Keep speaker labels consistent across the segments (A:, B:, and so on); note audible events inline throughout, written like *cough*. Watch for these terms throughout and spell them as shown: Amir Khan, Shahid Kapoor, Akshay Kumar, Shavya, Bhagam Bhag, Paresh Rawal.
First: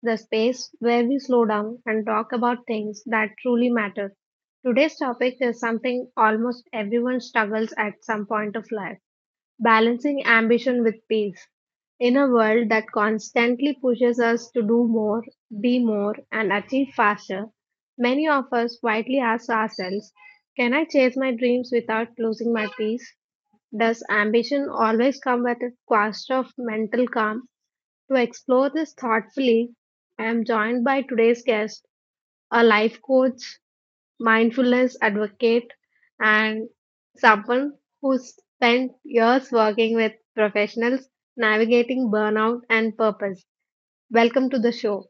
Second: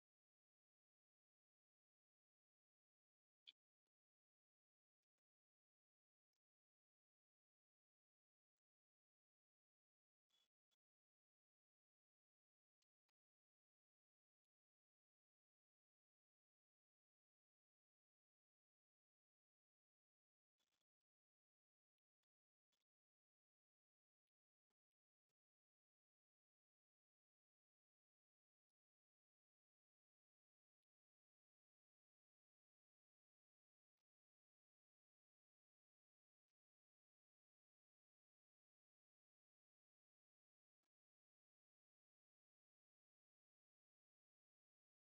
A: the space where we slow down and talk about things that truly matter. Today's topic is something almost everyone struggles at some point of life, balancing ambition with peace. In a world that constantly pushes us to do more, be more, and achieve faster, many of us quietly ask ourselves, can I chase my dreams without losing my peace? Does ambition always come at a cost of mental calm? To explore this thoughtfully, I am joined by today's guest, a life coach, mindfulness advocate, and someone who's spent years working with professionals navigating burnout and purpose. Welcome to the show.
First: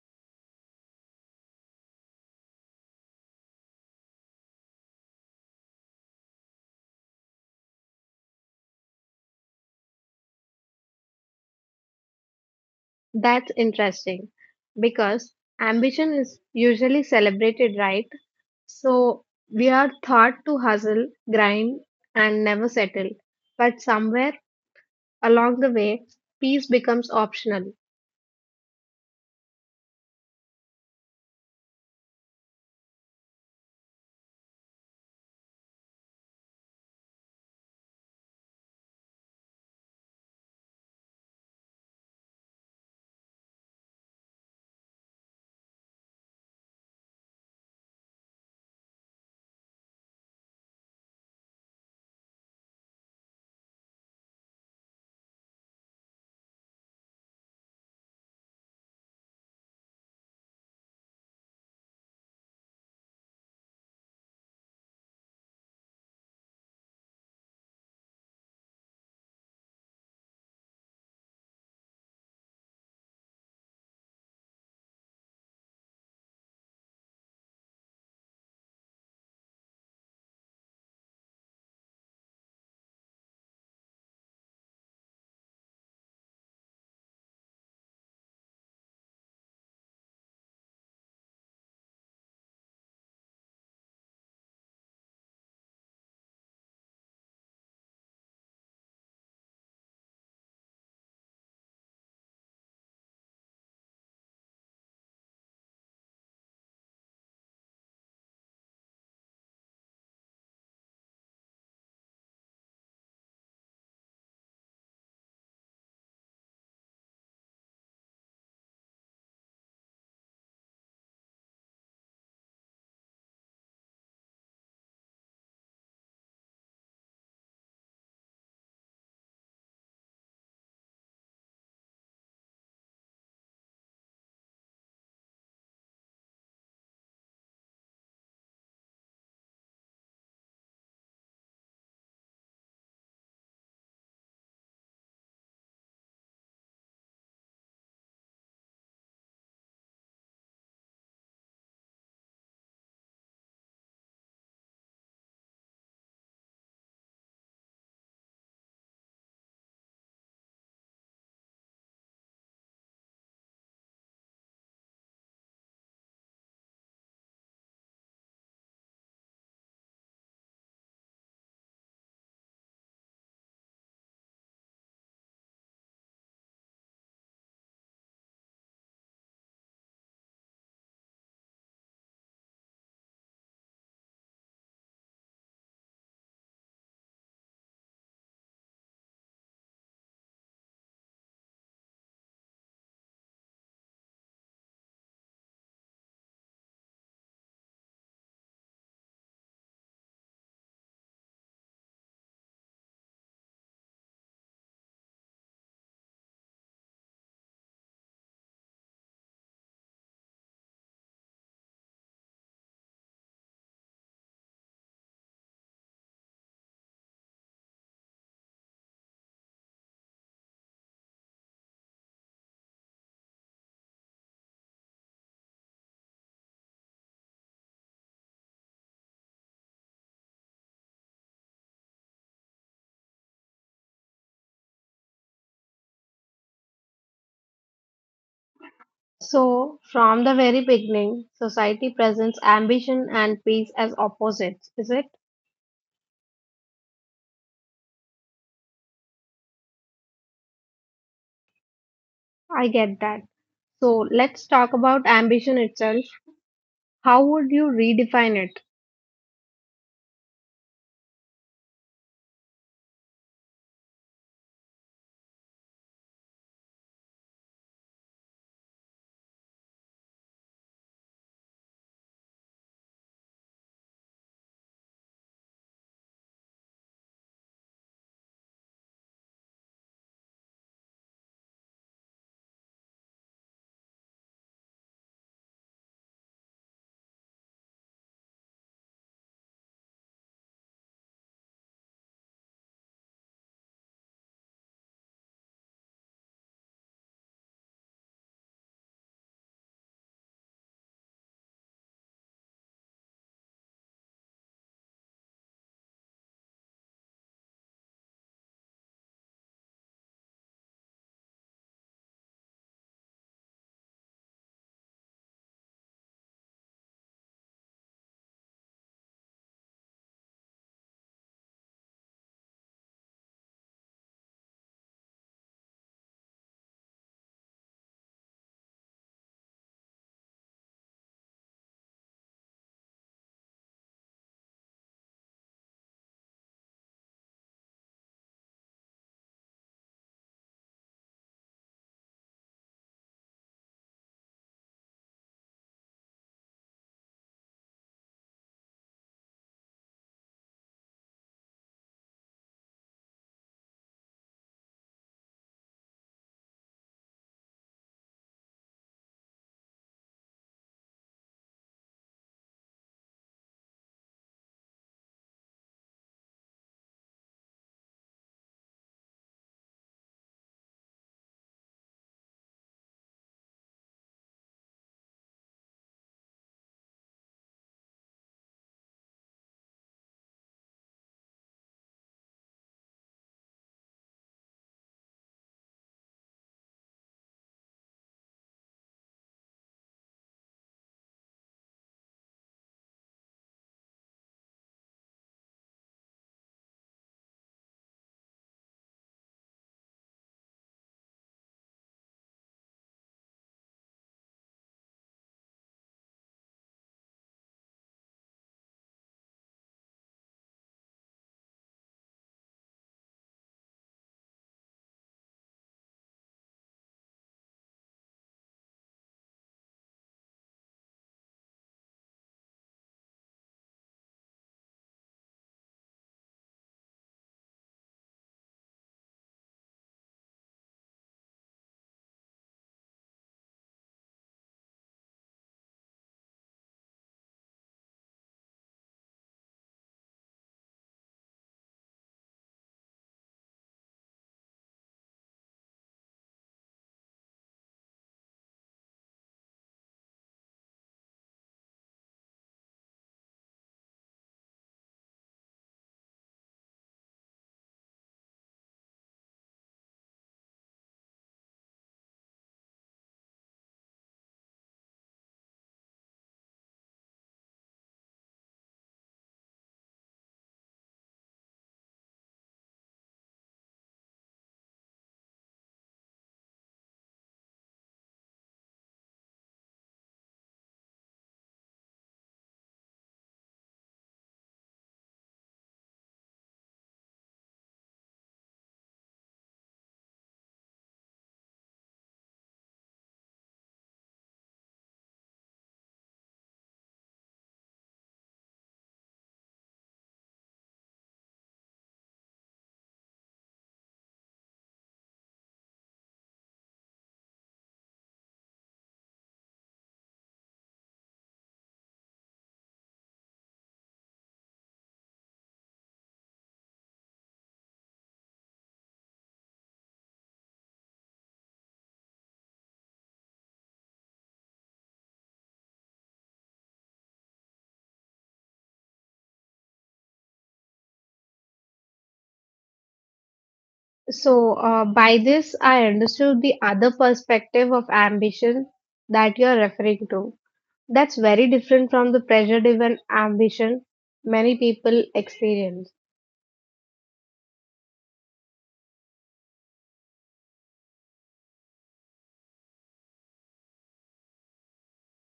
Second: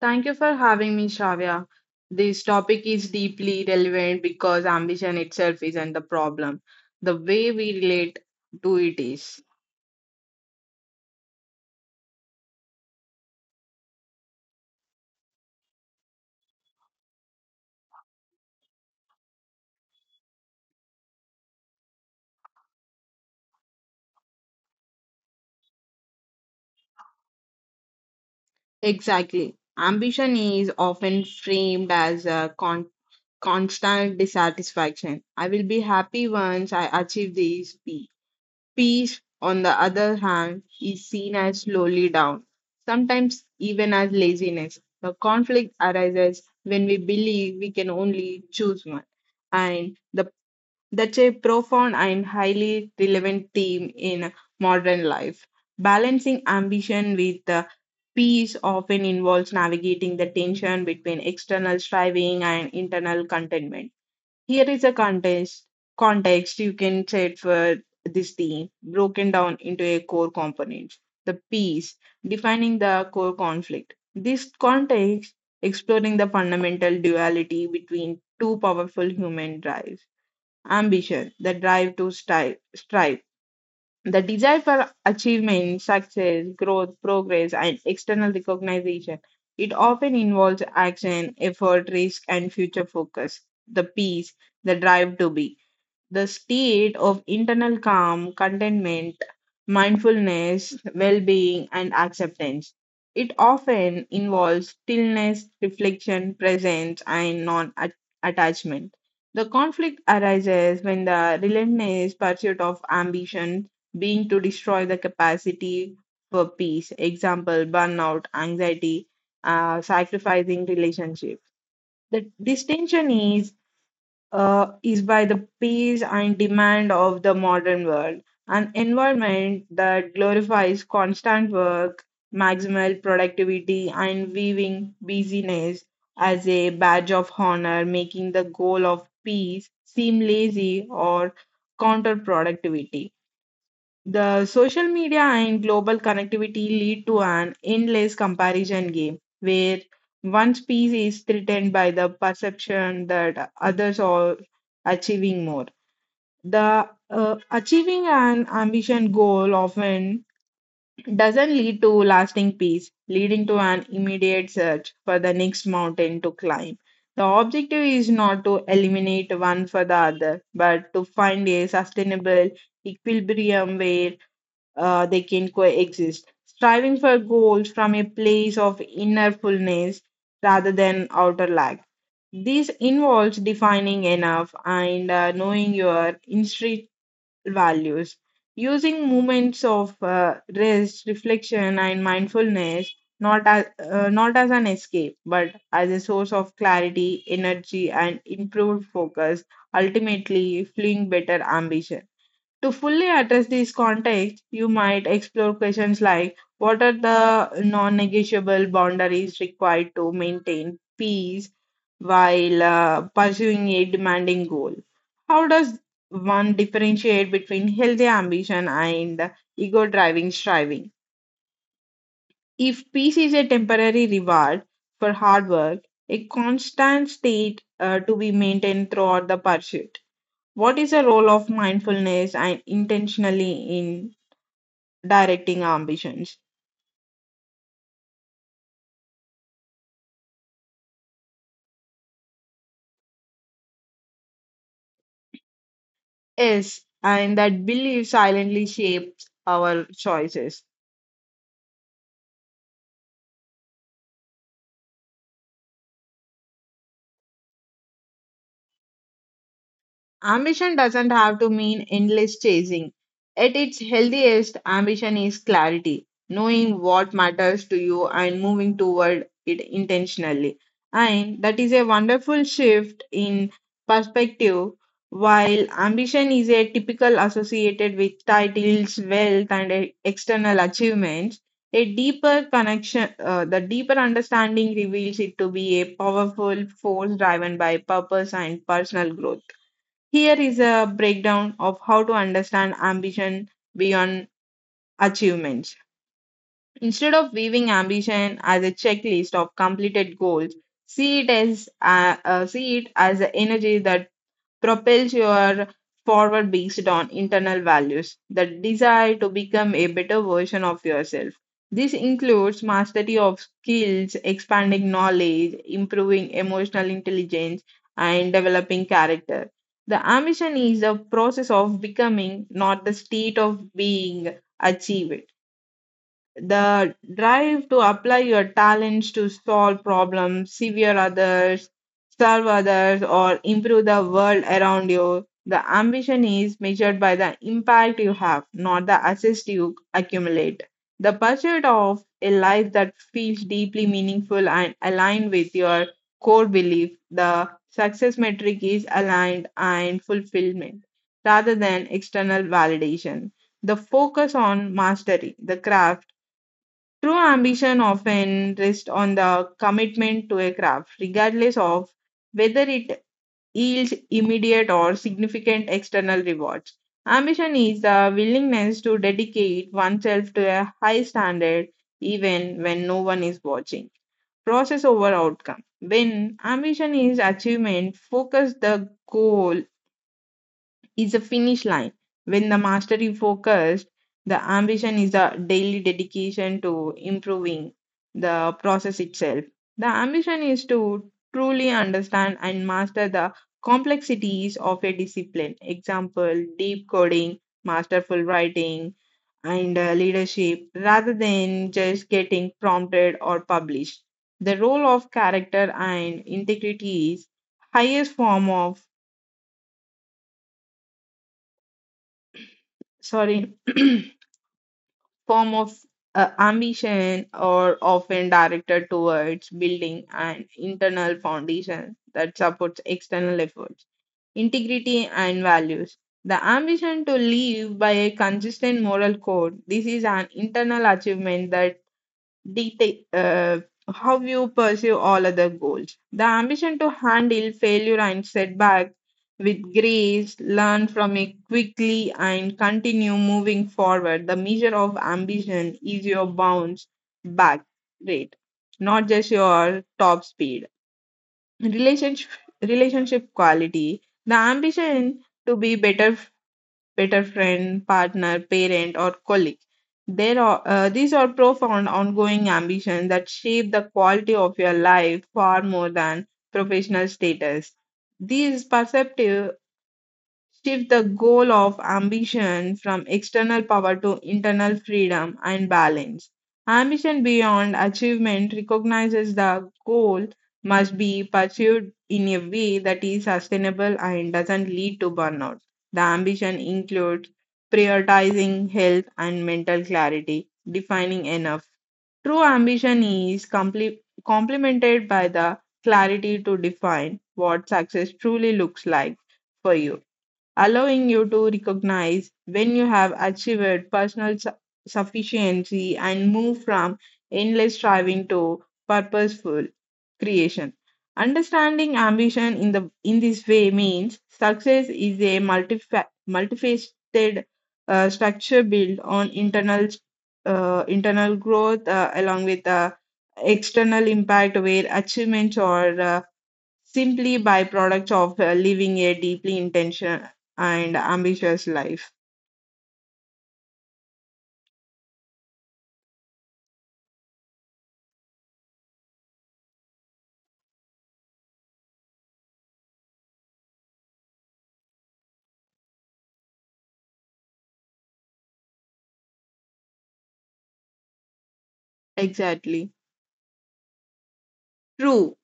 B: Thank you for having me, Shavya. This topic is deeply relevant because ambition itself isn't the problem. The way we relate to it is.
A: That's interesting because ambition is usually celebrated, right? So we are taught to hustle, grind, and never settle. But somewhere along the way, peace becomes optional.
B: Exactly. Ambition is often framed as constant dissatisfaction. I will be happy once I achieve this peak. Peace, on the other hand, is seen as slowly down, sometimes even as laziness. The conflict arises when we believe we can only choose one. And the, that's a profound and highly relevant theme in modern life. Balancing ambition with peace often involves navigating the tension between external striving and internal contentment. Here is a context you can set for this theme, broken down into a core component. The piece defining the core conflict. This context exploring the fundamental duality between two powerful human drives. Ambition, the drive to strive, the desire for achievement, success, growth, progress, and external recognition. It often involves action, effort, risk, and future focus. The peace, the drive to be. The state of internal calm, contentment, mindfulness, well being, and acceptance. It often involves stillness, reflection, presence, and non attachment. The conflict arises when the relentless pursuit of ambition being to destroy the capacity for peace, example, burnout, anxiety, sacrificing relationship. The distinction is by the pace and demand of the modern world, an environment that glorifies constant work, maximal productivity, and viewing busyness as a badge of honor, making the goal of peace seem lazy or counterproductive. The social media and global connectivity lead to an endless comparison game where one species is threatened by the perception that others are achieving more. The achieving an ambition goal often doesn't lead to lasting peace, leading to an immediate search for the next mountain to climb. The objective is not to eliminate one for the other, but to find a sustainable equilibrium where they can coexist, striving for goals from a place of inner fullness rather than outer lack. This involves defining enough and knowing your intrinsic values. Using moments of rest, reflection, and mindfulness not as, not as an escape, but as a source of clarity, energy, and improved focus, ultimately fueling better ambition. To fully address these contexts, you might explore questions like what are the non negotiable boundaries required to maintain peace while pursuing a demanding goal? How does one differentiate between healthy ambition and ego driving striving? If peace is a temporary reward for hard work, a constant state to be maintained throughout the pursuit, what is the role of mindfulness and intentionally in directing ambitions?
A: So, from the very beginning, society presents ambition and peace as opposites, is it?
B: Yes, and that belief silently shapes our choices.
A: I get that. So, let's talk about ambition itself. How would you redefine it?
B: Ambition doesn't have to mean endless chasing. At its healthiest, ambition is clarity, knowing what matters to you and moving toward it intentionally. And that is a wonderful shift in perspective. While ambition is a typical associated with titles, wealth, and external achievements, a deeper connection, the deeper understanding reveals it to be a powerful force driven by purpose and personal growth. Here is a breakdown of how to understand ambition beyond achievements. Instead of viewing ambition as a checklist of completed goals, see it as the energy that propels your forward based on internal values, the desire to become a better version of yourself. This includes mastery of skills, expanding knowledge, improving emotional intelligence, and developing character. The ambition is the process of becoming, not the state of being achieved, the drive to apply your talents to solve problems, serve others, or improve the world around you. The ambition is measured by the impact you have, not the assets you accumulate. The pursuit of a life that feels deeply meaningful and aligned with your core belief, the success metric is aligned and fulfillment rather than external validation, the focus on mastery, the craft. True ambition often rests on the commitment to a craft, regardless of whether it yields immediate or significant external rewards. Ambition is the willingness to dedicate oneself to a high standard even when no one is watching. Process over outcome. When ambition is achievement, focus the goal is a finish line. When the mastery focused, the ambition is a daily dedication to improving the process itself. The ambition is to truly understand and master the complexities of a discipline. Example, deep coding, masterful writing, and leadership, rather than just getting prompted or published. The role of character and integrity is highest form of sorry *clears throat* form of ambition are often directed towards building an internal foundation that supports external efforts, integrity, and values. The ambition to live by a consistent moral code. This is an internal achievement that deta- uh, how you pursue all other goals. The ambition to handle failure and setback with grace, learn from it quickly, and continue moving forward. The measure of ambition is your bounce back rate, not just your top speed. Relationship, relationship quality. The ambition to be better friend, partner, parent, or colleague. These are profound ongoing ambitions that shape the quality of your life far more than professional status. These perceptive shift the goal of ambition from external power to internal freedom and balance. Ambition beyond achievement recognizes the goal must be pursued in a way that is sustainable and doesn't lead to burnout. The ambition includes prioritizing health and mental clarity, defining enough. True ambition is complemented by the clarity to define what success truly looks like for you, allowing you to recognize when you have achieved sufficiency and move from endless striving to purposeful creation. Understanding ambition in this way means success is a multifaceted structure built on internal growth along with external impact where achievements or simply byproduct of living a deeply intentional and ambitious life.
A: So, by this, I understood the other perspective of ambition that you're referring to. That's very different from the pressure driven ambition many people experience.
B: Exactly. True.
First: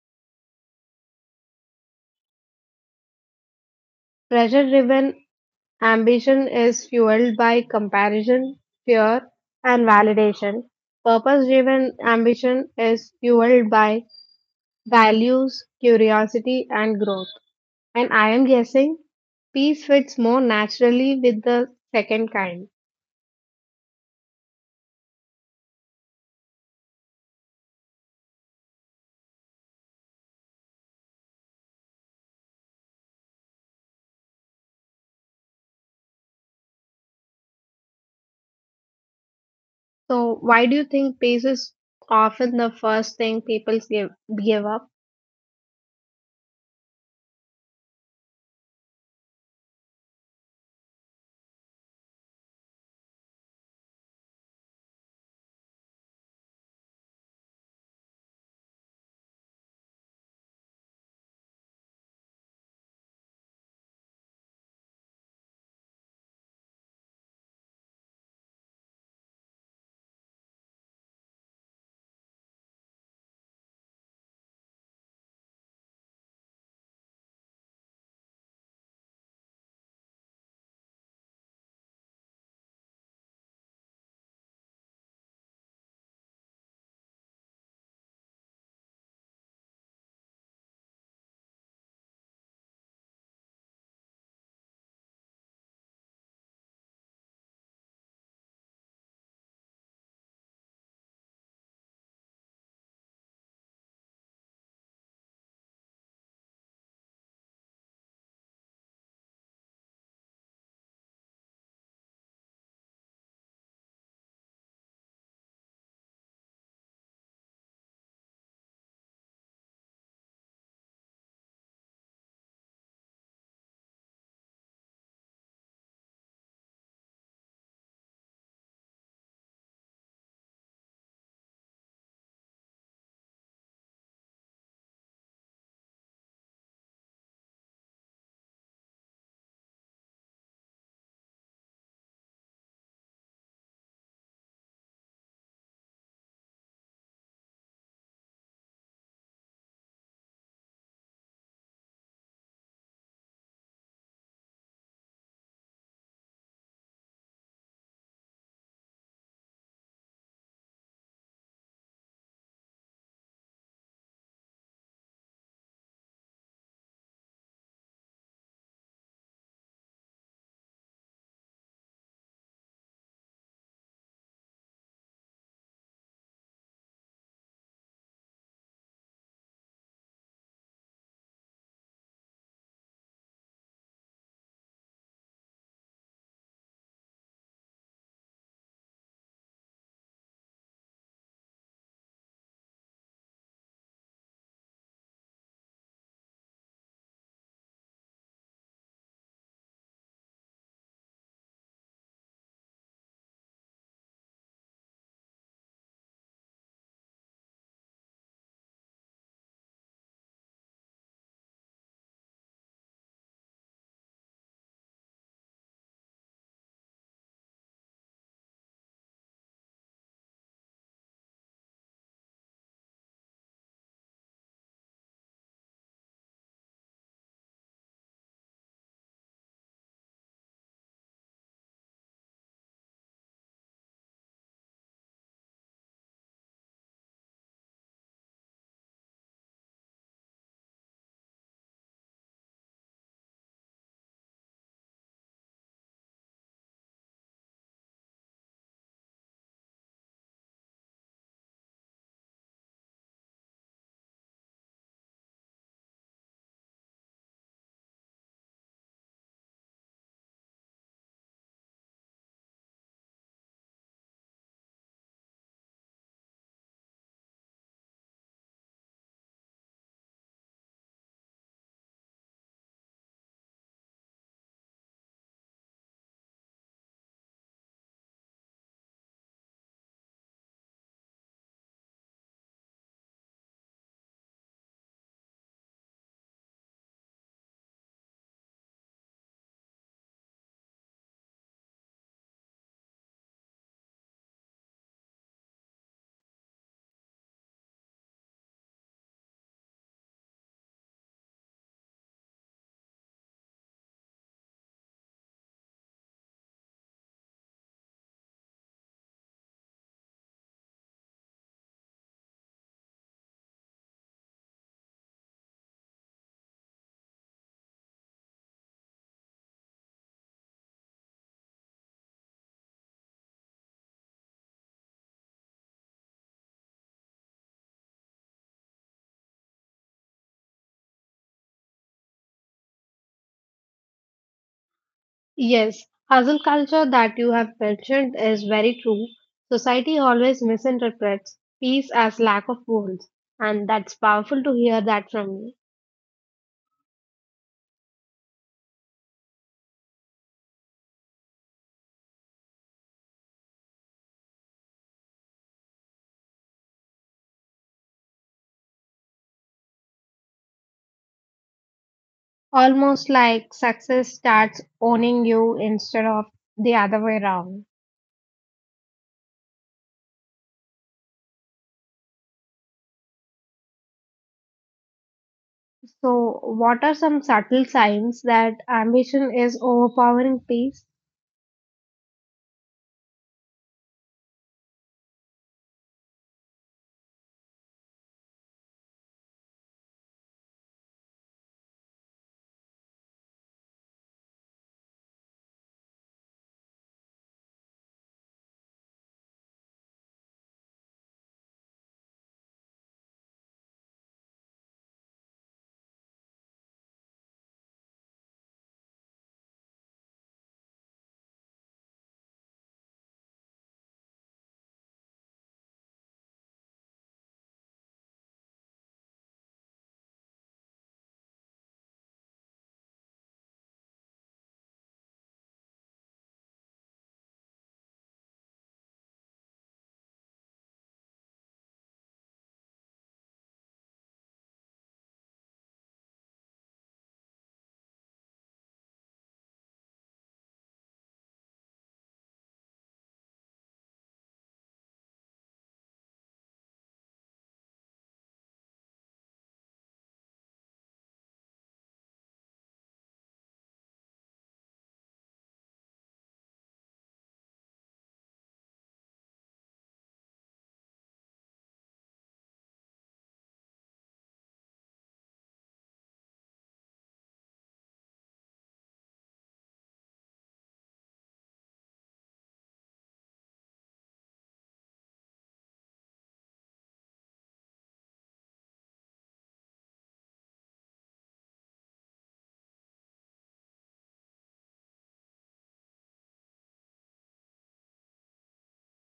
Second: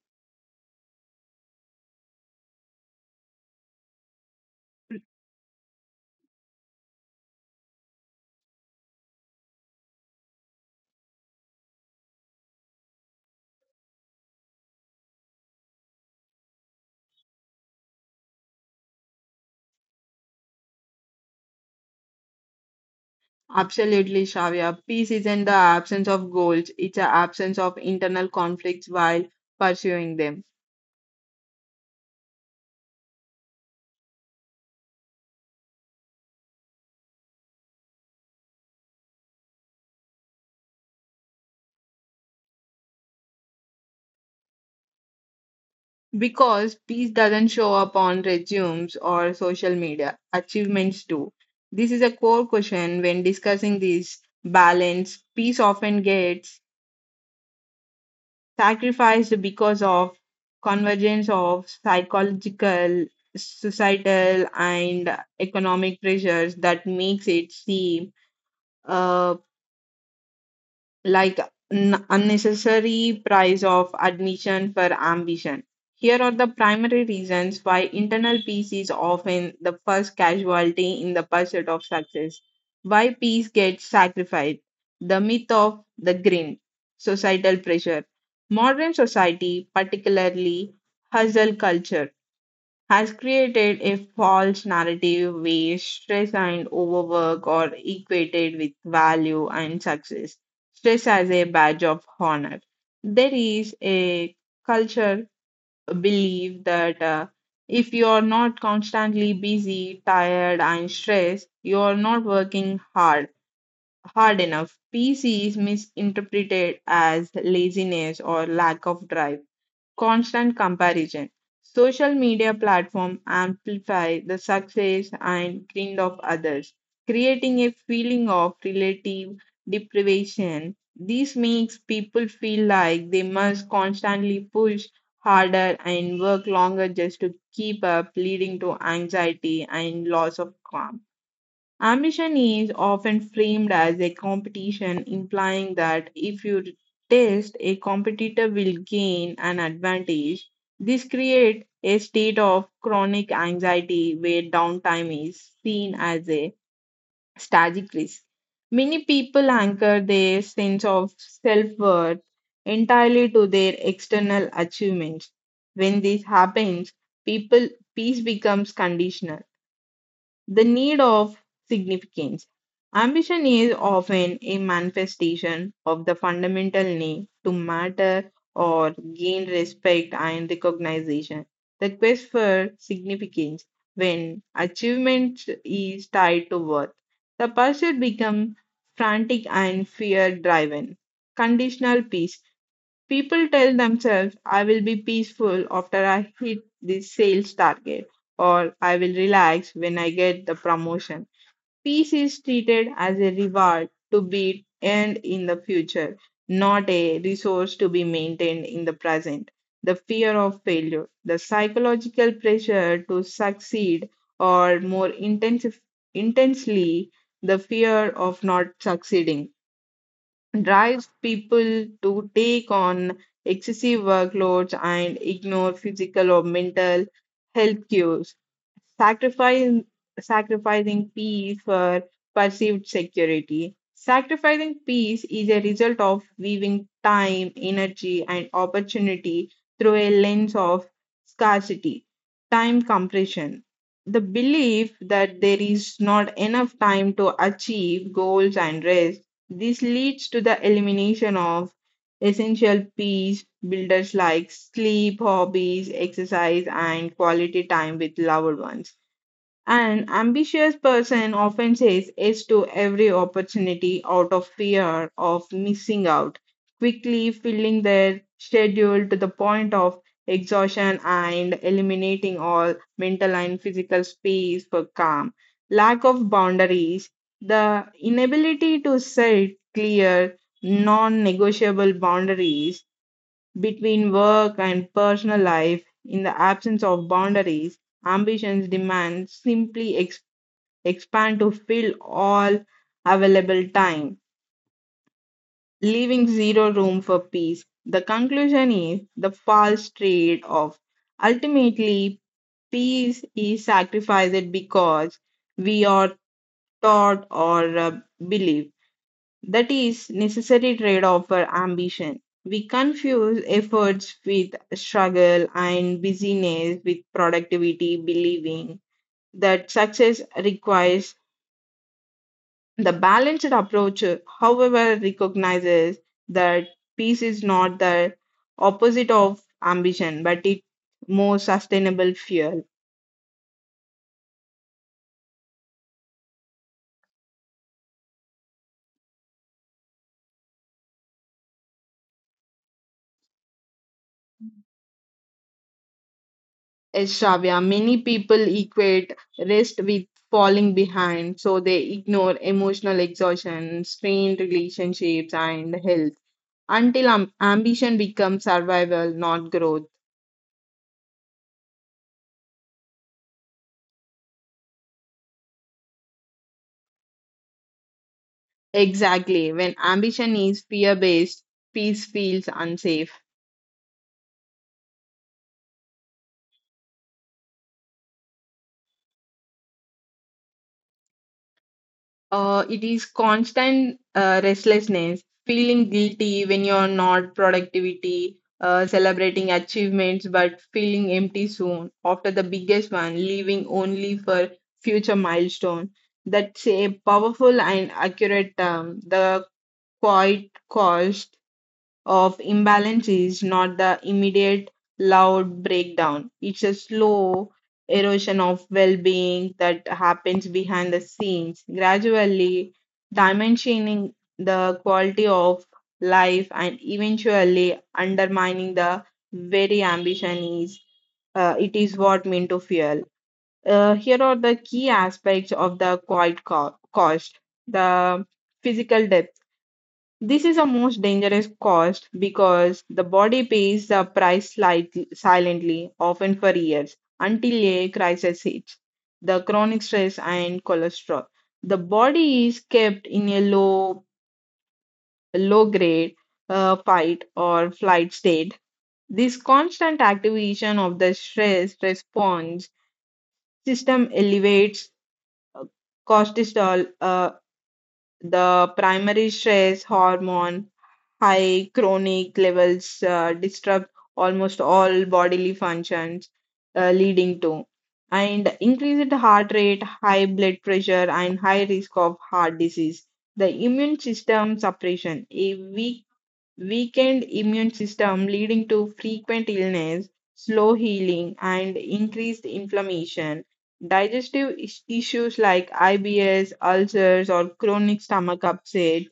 A: Pressure driven ambition is fueled by comparison, fear, and validation. Purpose driven ambition is fueled by values, curiosity, and growth. And I am guessing peace fits more naturally with the second kind.
B: Absolutely, Shavya. Peace isn't the absence of goals, it's the absence of internal conflicts while pursuing them.
A: So, why do you think peace is often the first thing people give up?
B: Because peace doesn't show up on resumes or social media, achievements do. This is a core question when discussing this balance. Peace often gets sacrificed because of convergence of psychological, societal, and economic pressures that makes it seem uh, like unnecessary price of admission for ambition. Here are the primary reasons why internal peace is often the first casualty in the pursuit of success. Why peace gets sacrificed. The myth of the grind, societal pressure. Modern society, particularly hustle culture, has created a false narrative where stress and overwork are equated with value and success. Stress as a badge of honor. There is a culture belief that if you are not constantly busy, tired, and stressed, you are not working hard. Hard enough. PC is misinterpreted as laziness or lack of drive, constant comparison. Social media platforms amplify the success and grind of others, creating a feeling of relative deprivation. This makes people feel like they must constantly push harder and work longer just to keep up, leading to anxiety and loss of calm. Ambition is often framed as a competition, implying that if you test, a competitor will gain an advantage. This creates a state of chronic anxiety where downtime is seen as a strategic risk. Many people anchor their sense of self worth entirely to their external achievements. When this happens, people peace becomes conditional, the need of significance. Ambition is often a manifestation of the fundamental need to matter or gain respect and recognition. The quest for significance, when achievement is tied to worth, the pursuit becomes frantic and fear driven. Conditional peace. People tell themselves, I will be peaceful after I hit this sales target, or I will relax when I get the promotion. Peace is treated as a reward to be earned in the future, not a resource to be maintained in the present. The fear of failure, the psychological pressure to succeed, or more intensely, the fear of not succeeding drives people to take on excessive workloads and ignore physical or mental health cues, sacrificing, sacrificing peace for perceived security. Sacrificing peace is a result of weaving time, energy, and opportunity through a lens of scarcity, time compression. The belief that there is not enough time to achieve goals and rest, this leads to the elimination of essential peace builders like sleep, hobbies, exercise, and quality time with loved ones. An ambitious person often says yes to every opportunity out of fear of missing out, quickly filling their schedule to the point of exhaustion and eliminating all mental and physical space for calm. Lack of boundaries, the inability to set clear, non negotiable boundaries between work and personal life, in the absence of boundaries, ambitions demand simply expand to fill all available time, leaving zero room for peace. The conclusion is the false trade off. Ultimately, peace is sacrificed because we are taught or believe that is necessary trade-off for ambition. We confuse efforts with struggle and busyness with productivity, believing that success requires the balanced approach, however, recognizes that peace is not the opposite of ambition, but it's more sustainable fuel.
A: Yes, hustle culture that you have mentioned is very true. Society always misinterprets peace as lack of goals, and that's powerful to hear that from you.
B: Yes, Shravya, many people equate rest with falling behind, so they ignore emotional exhaustion, strained relationships, and health until ambition becomes survival, not growth.
A: Almost like success starts owning you instead of the other way around.
B: Exactly. When ambition is fear based, peace feels unsafe.
A: So, what are some subtle signs that ambition is overpowering peace?
B: It is constant restlessness, feeling guilty when you're not productivity, celebrating achievements but feeling empty soon after the biggest one, leaving only for future milestone. That's a powerful and accurate term, the quiet cost of imbalance is not the immediate loud breakdown. It's a slow erosion of well being that happens behind the scenes, gradually dimensioning the quality of life and eventually undermining the very ambition is it is what meant to fuel. Here are the key aspects of the quiet cost. The physical depth this is a most dangerous cost because the body pays the price slightly, silently, often for years, until a crisis hits the chronic stress and cholesterol. The body is kept in a low grade fight or flight state. This constant activation of the stress response system elevates uh, cortisol, the primary stress hormone high chronic levels disrupt almost all bodily functions, leading to and increased heart rate, high blood pressure, and high risk of heart disease. The immune system suppression, a weakened immune system leading to frequent illness, slow healing, and increased inflammation. Digestive issues like IBS, ulcers, or chronic stomach upset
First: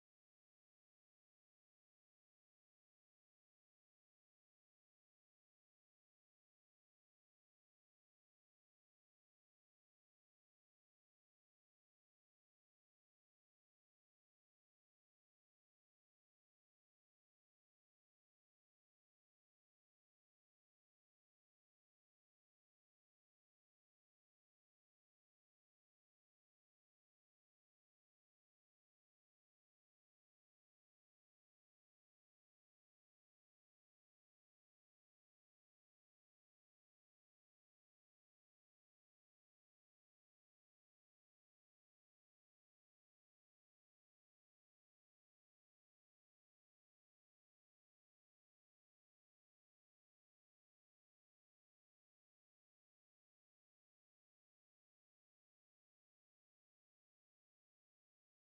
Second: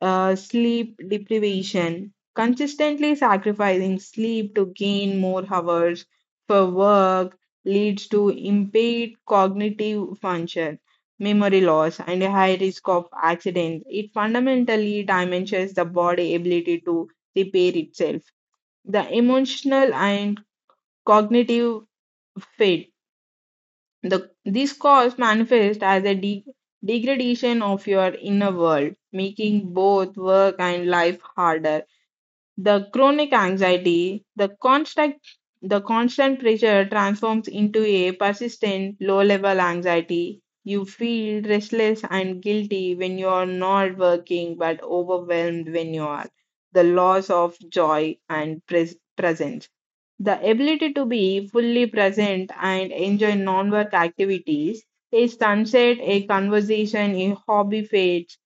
B: sleep deprivation, consistently sacrificing sleep to gain more hours for work leads to impaired cognitive function, memory loss, and a high risk of accidents. It fundamentally diminishes the body ability to repair itself. The emotional and cognitive fit. This cause manifests as a degradation of your inner world, making both work and life harder. The chronic anxiety, the constant pressure transforms into a persistent low-level anxiety. You feel restless and guilty when you are not working, but overwhelmed when you are. The loss of joy and presence. The ability to be fully present and enjoy non work activities, a sunset, a conversation, a hobby fades,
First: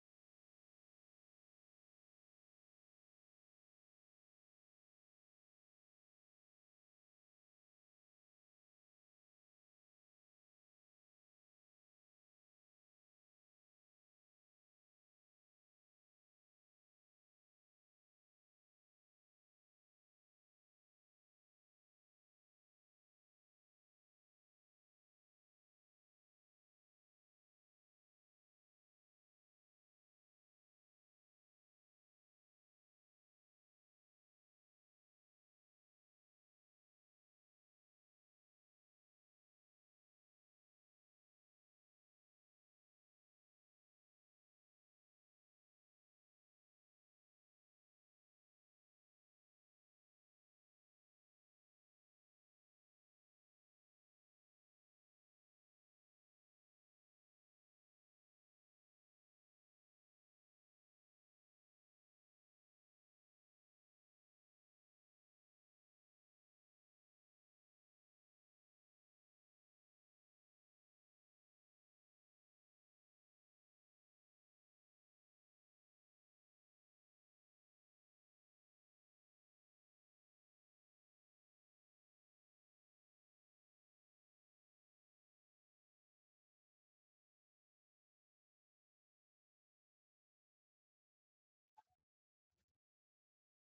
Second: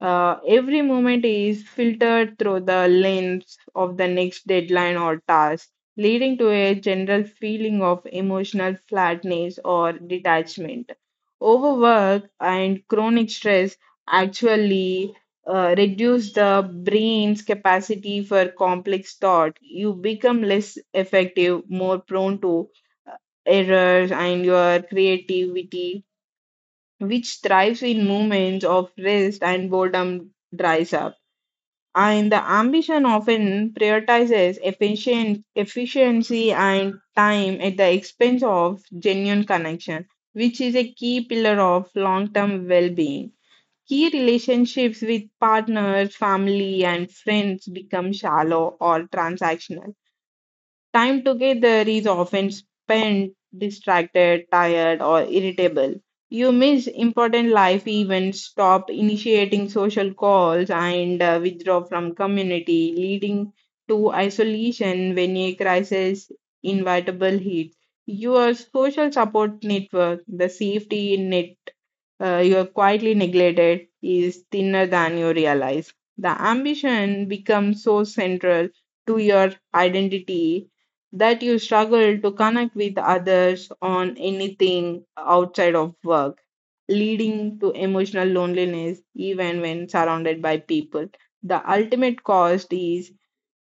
B: every moment is filtered through the lens of the next deadline or task, leading to a general feeling of emotional flatness or detachment. Overwork and chronic stress actually reduce the brain's capacity for complex thought. You become less effective, more prone to errors, and your creativity, which thrives in moments of rest and boredom, dries up and the ambition often prioritizes efficiency and time at the expense of genuine connection, which is a key pillar of long term well being. Key relationships with partners, family, and friends become shallow or transactional. Time together is often spent distracted, tired, or irritable. You miss important life events, stop initiating social calls, and withdraw from community, leading to isolation when a crisis inevitable hits. Your social support network, the safety net you are quietly neglected is thinner than you realize. The ambition becomes so central to your identity that you struggle to connect with others on anything outside of work, leading to emotional loneliness even when surrounded by people. The ultimate cost is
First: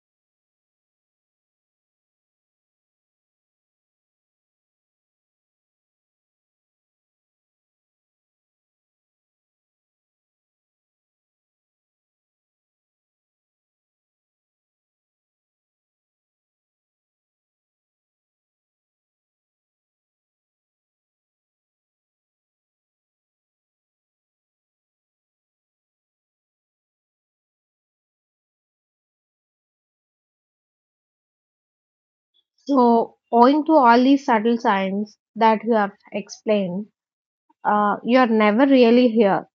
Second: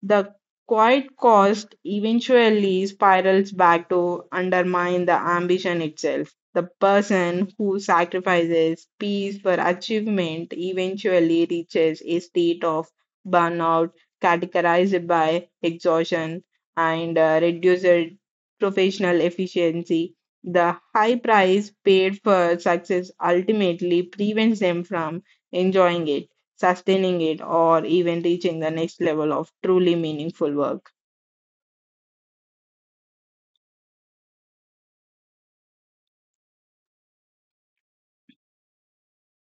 B: the quiet cost eventually spirals back to undermine the ambition itself. The person who sacrifices peace for achievement eventually reaches a state of burnout categorized by exhaustion and reduced professional efficiency. The high price paid for success ultimately prevents them from enjoying it sustaining it, or even reaching the next level of truly meaningful work.
A: So, owing to all these subtle signs that you have explained, you're never really here.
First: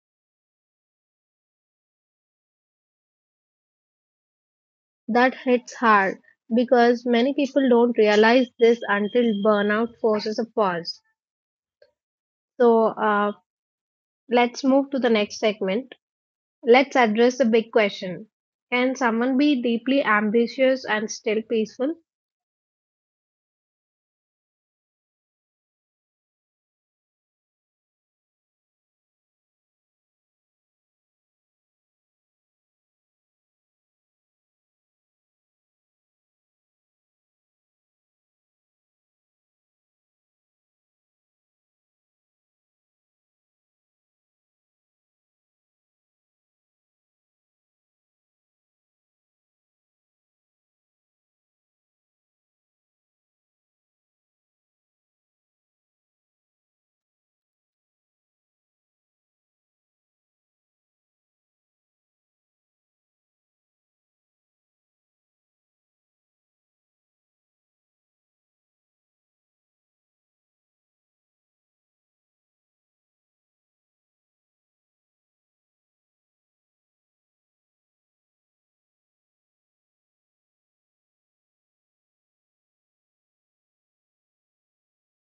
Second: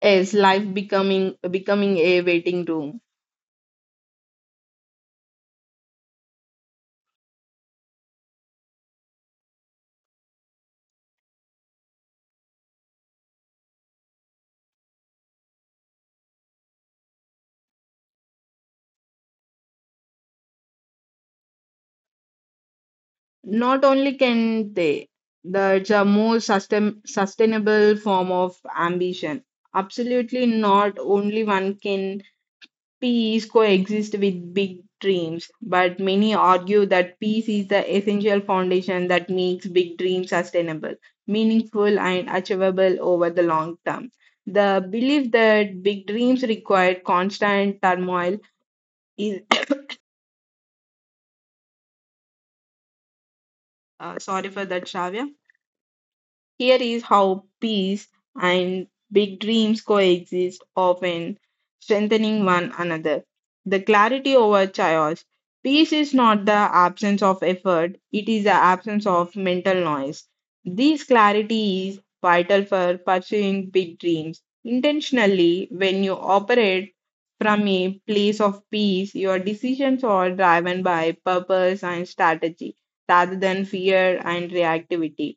B: Is life becoming a waiting room?
A: That hits hard because many people don't realize this until burnout forces a pause. So let's move to the next segment. Let's address the big question. Can someone be deeply ambitious and still peaceful?
B: Not only can they, that's a more sustainable form of ambition. Absolutely not only one can Peas coexist with big dreams, but many argue that peace is the essential foundation that makes big dreams sustainable, meaningful, and achievable over the long term. The belief that big dreams require constant turmoil is *coughs* sorry for that, Shravya. Here is how peace and big dreams coexist, often strengthening one another. The clarity over chaos. Peace is not the absence of effort, it is the absence of mental noise. This clarity is vital for pursuing big dreams. Intentionally, when you operate from a place of peace, your decisions are driven by purpose and strategy rather than fear and reactivity.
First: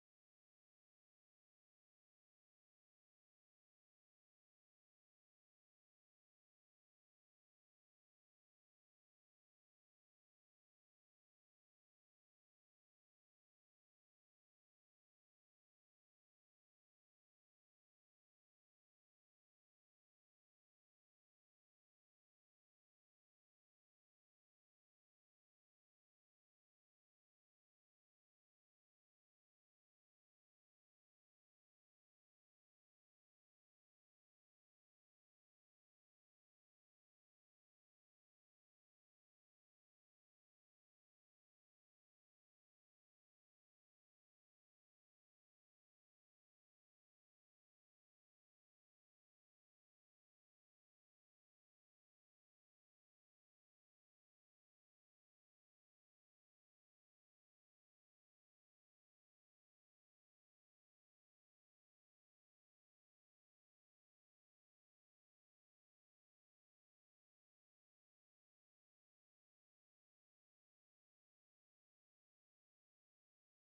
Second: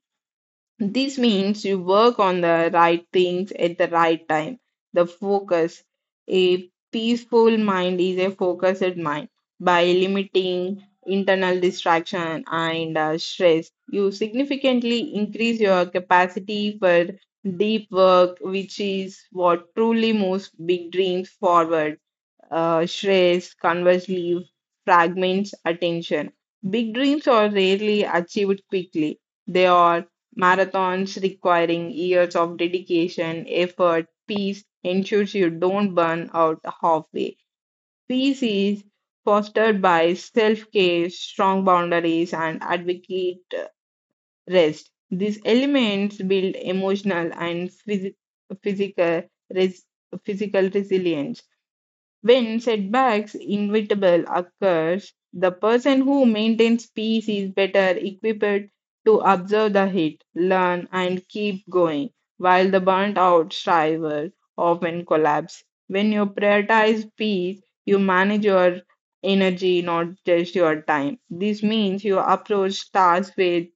B: This means you work on the right things at the right time. The focus. A peaceful mind is a focused mind. By limiting internal distraction and stress, you significantly increase your capacity for deep work, which is what truly moves big dreams forward shreds, conversely, fragments attention. Big dreams are rarely achieved quickly. They are marathons requiring years of dedication, effort, peace ensures you don't burn out halfway. Peace is fostered by self care, strong boundaries, and advocate rest. These elements build emotional and physical, res- physical resilience. When setbacks inevitable occurs, the person who maintains peace is better equipped to observe the hit, learn and keep going, while the burnt out striver often collapse. When you prioritize peace, you manage your energy, not just your time. This means you approach tasks with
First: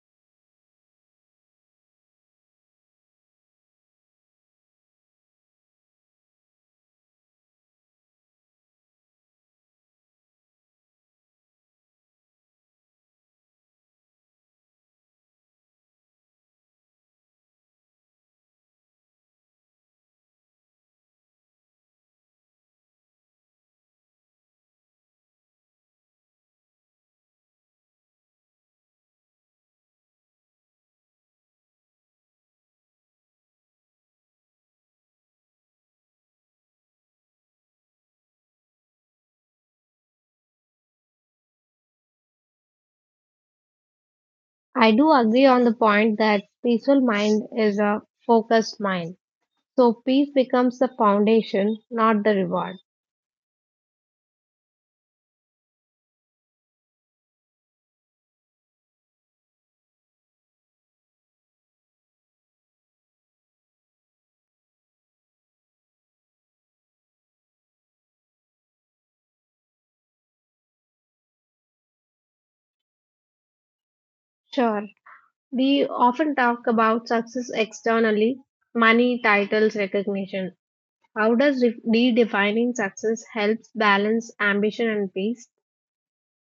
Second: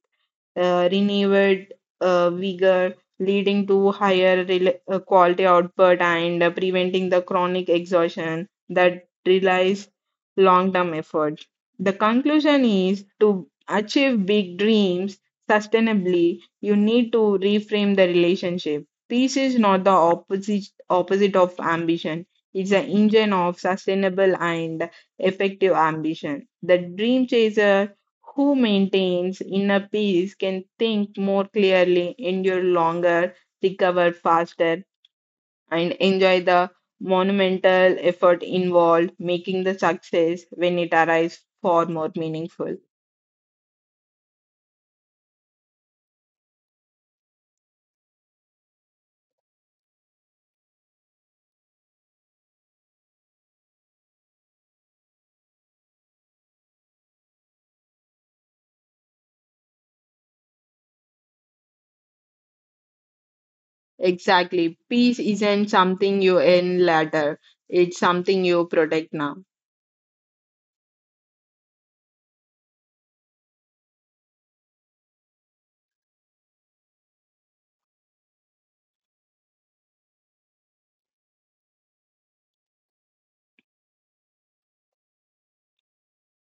B: renewed vigor, leading to higher quality output and preventing the chronic exhaustion that relies long-term effort. The conclusion is to achieve big dreams sustainably, you need to reframe the relationship. Peace is not the opposite of ambition. It's an engine of sustainable and effective ambition. The dream chaser who maintains inner peace can think more clearly, endure longer, recover faster, and enjoy the monumental effort involved, making the success when it arrives far more meaningful.
A: I do agree on the point that peaceful mind is a focused mind. So peace becomes the foundation, not the reward.
B: Exactly. Peace isn't something you earn later, it's something you protect now.
A: Sure. We often talk about success externally, money, titles, recognition. How does redefining success helps balance ambition and peace?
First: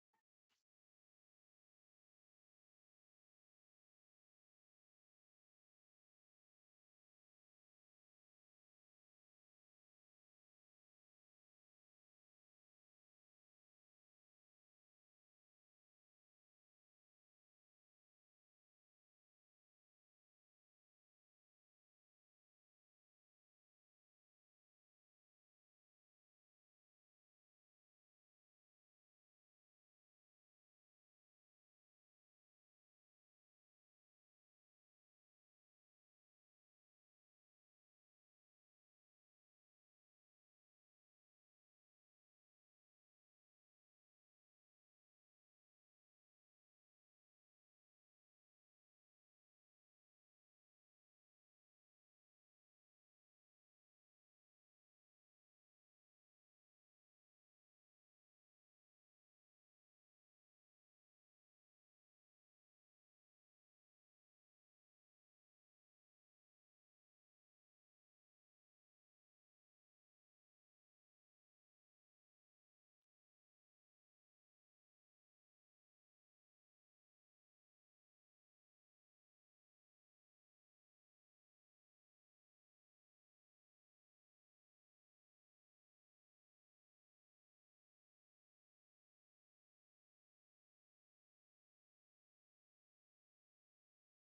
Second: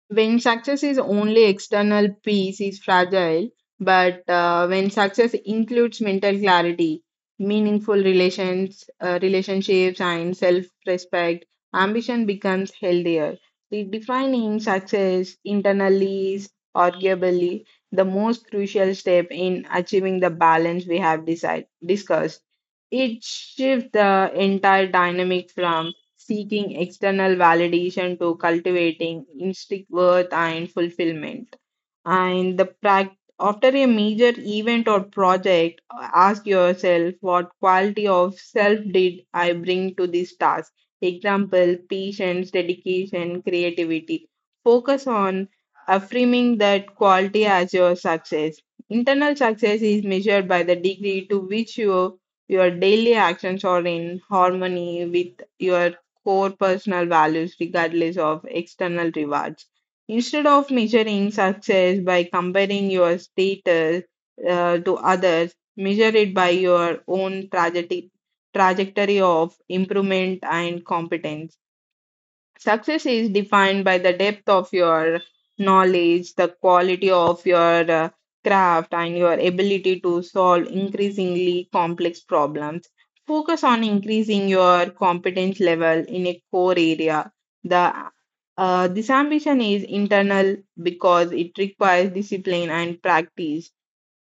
B: When success is only external, peace is fragile. But when success includes mental clarity, meaningful relationships, and self-respect, ambition becomes healthier. Redefining success internally is arguably the most crucial step in achieving the balance we have discussed. It shifts the entire dynamic from seeking external validation to cultivating intrinsic worth and fulfillment. And the prac after a major event or project, ask yourself what quality of self did I bring to this task? Example, patience, dedication, creativity. Focus on affirming that quality as your success. Internal success is measured by the degree to which your daily actions are in harmony with your core personal values, regardless of external rewards. Instead of measuring success by comparing your status to others, measure it by your own trajectory of improvement and competence. Success is defined by the depth of your knowledge, the quality of your craft, and your ability to solve increasingly complex problems. Focus on increasing your competence level in a core area. The this ambition is internal because it requires discipline and practice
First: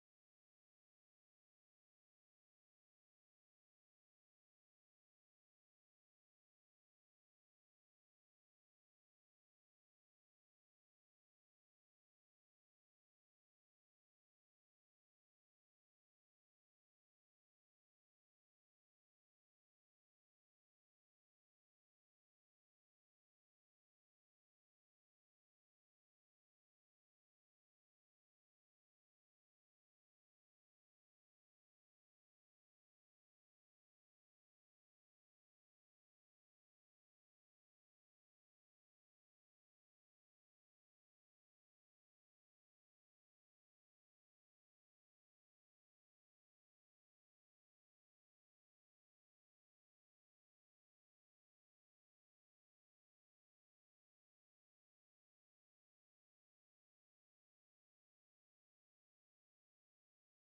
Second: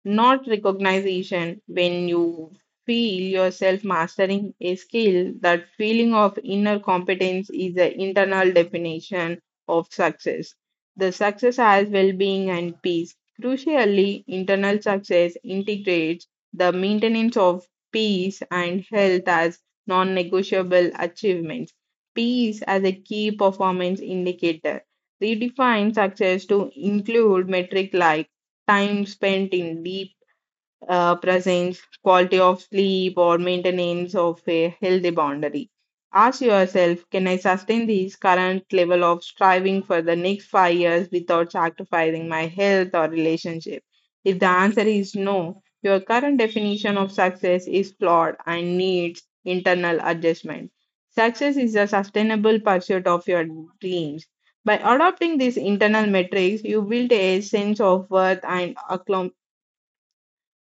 B: not recognition when you feel yourself mastering a skill that feeling of inner competence is the internal definition of success the success has well-being and peace crucially internal success integrates the maintenance of peace and health as non-negotiable achievements peace as a key performance indicator redefine success to include metric like time spent in deep presence, quality of sleep, or maintenance of a healthy boundary. Ask yourself can I sustain this current level of striving for the next 5 years without sacrificing my health or relationship? If the answer is no, your current definition of success is flawed and needs internal adjustment. Success is a sustainable pursuit of your dreams. By adopting these internal metrics, you build a sense of worth and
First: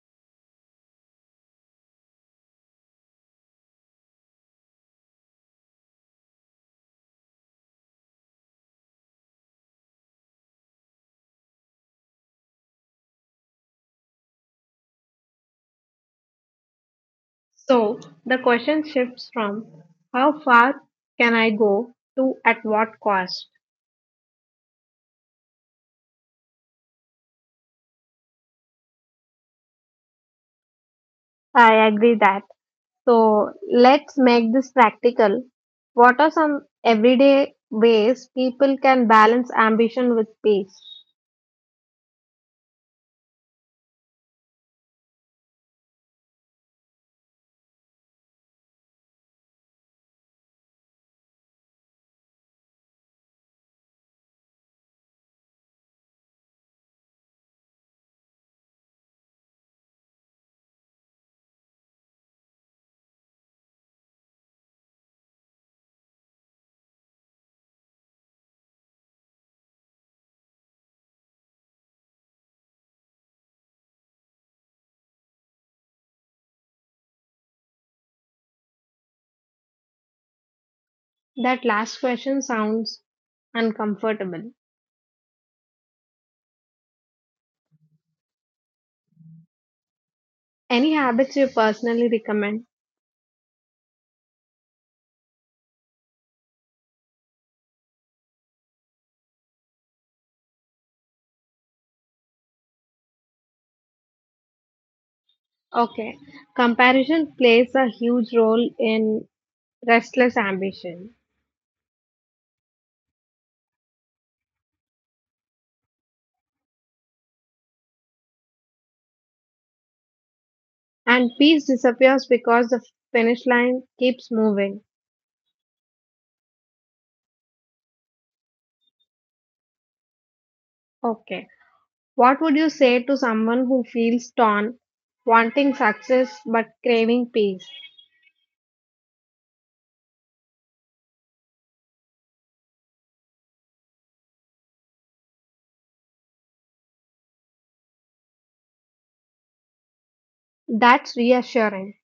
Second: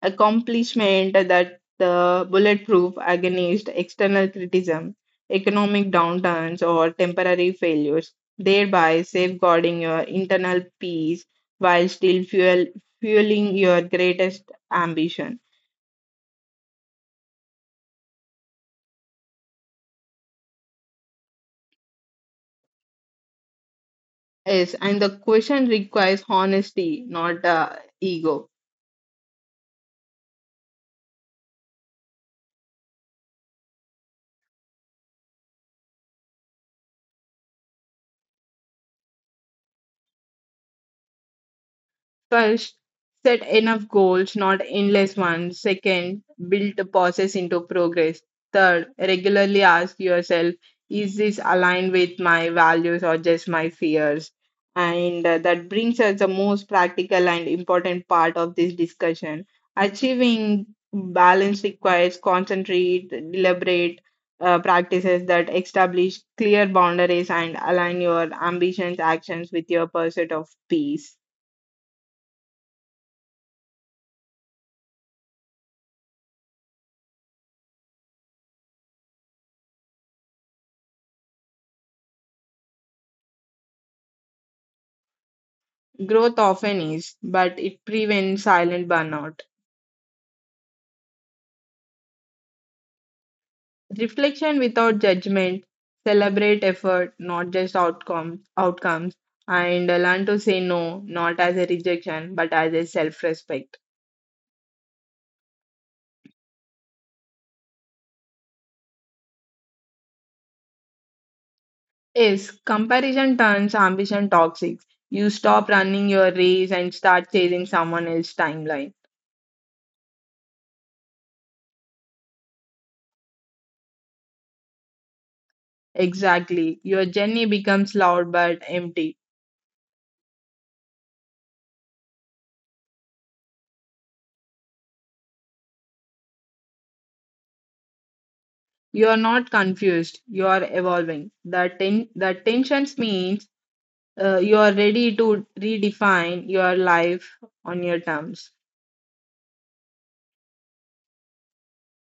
B: accomplishment that the bulletproof against external criticism, economic downturns, or temporary failures, thereby safeguarding your internal peace while still fueling your greatest ambition.
A: So the question shifts from how far can I go to at what cost?
B: Yes, and the question requires honesty, not ego.
A: I agree that. So let's make this practical. What are some everyday ways people can balance ambition with peace?
B: First, set enough goals, not endless ones. Second, build the process into progress. Third, regularly ask yourself, is this aligned with my values or just my fears? And that brings us the most practical and important part of this discussion. Achieving balance requires deliberate practices that establish clear boundaries and align your ambitions, actions with your pursuit of peace.
A: That last question sounds uncomfortable.
B: Growth often is, but it prevents silent burnout.
A: Any habits you personally recommend?
B: Reflection without judgment, celebrate effort, not just outcomes, and learn to say no, not as a rejection, but as a self respect.
A: Okay, comparison plays a huge role in restless ambition.
B: Is comparison turns ambition toxic. You stop running your race and start chasing someone else's timeline.
A: And peace disappears because the finish line keeps moving.
B: Exactly. Your journey becomes loud but empty.
A: Okay. What would you say to someone who feels torn, wanting success but craving peace?
B: You are not confused, you are evolving. The tensions means you are ready to redefine your life on your terms.
A: That's reassuring.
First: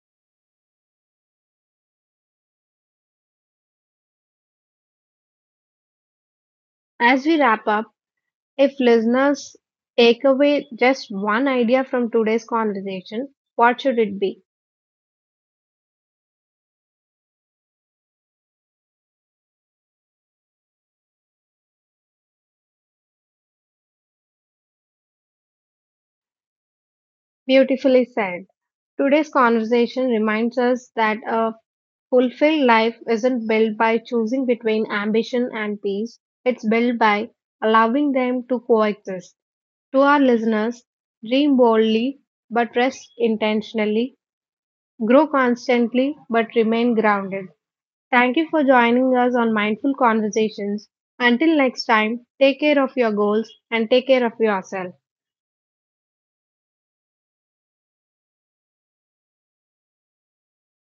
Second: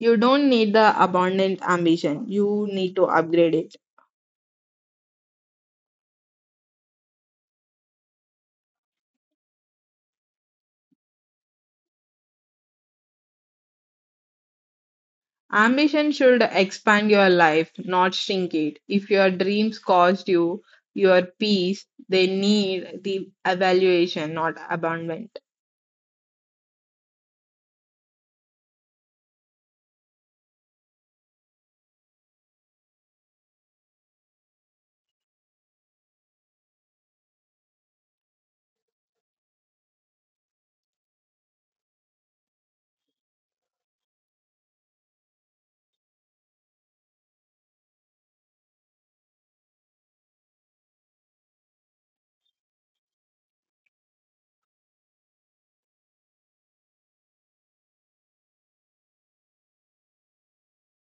B: You don't need the abundant ambition, you need to upgrade it.
A: As we wrap up, if listeners take away just one idea from today's conversation, what should it be?
B: Ambition should expand your life, not shrink it. If your dreams cost you your peace, they need the evaluation, not abandonment.
A: Beautifully said. Today's conversation reminds us that a fulfilled life isn't built by choosing between ambition and peace, it's built by allowing them to coexist. To our listeners, dream boldly but rest intentionally, grow constantly but remain grounded. Thank you for joining us on Mindful Conversations. Until next time, take care of your goals and take care of yourself.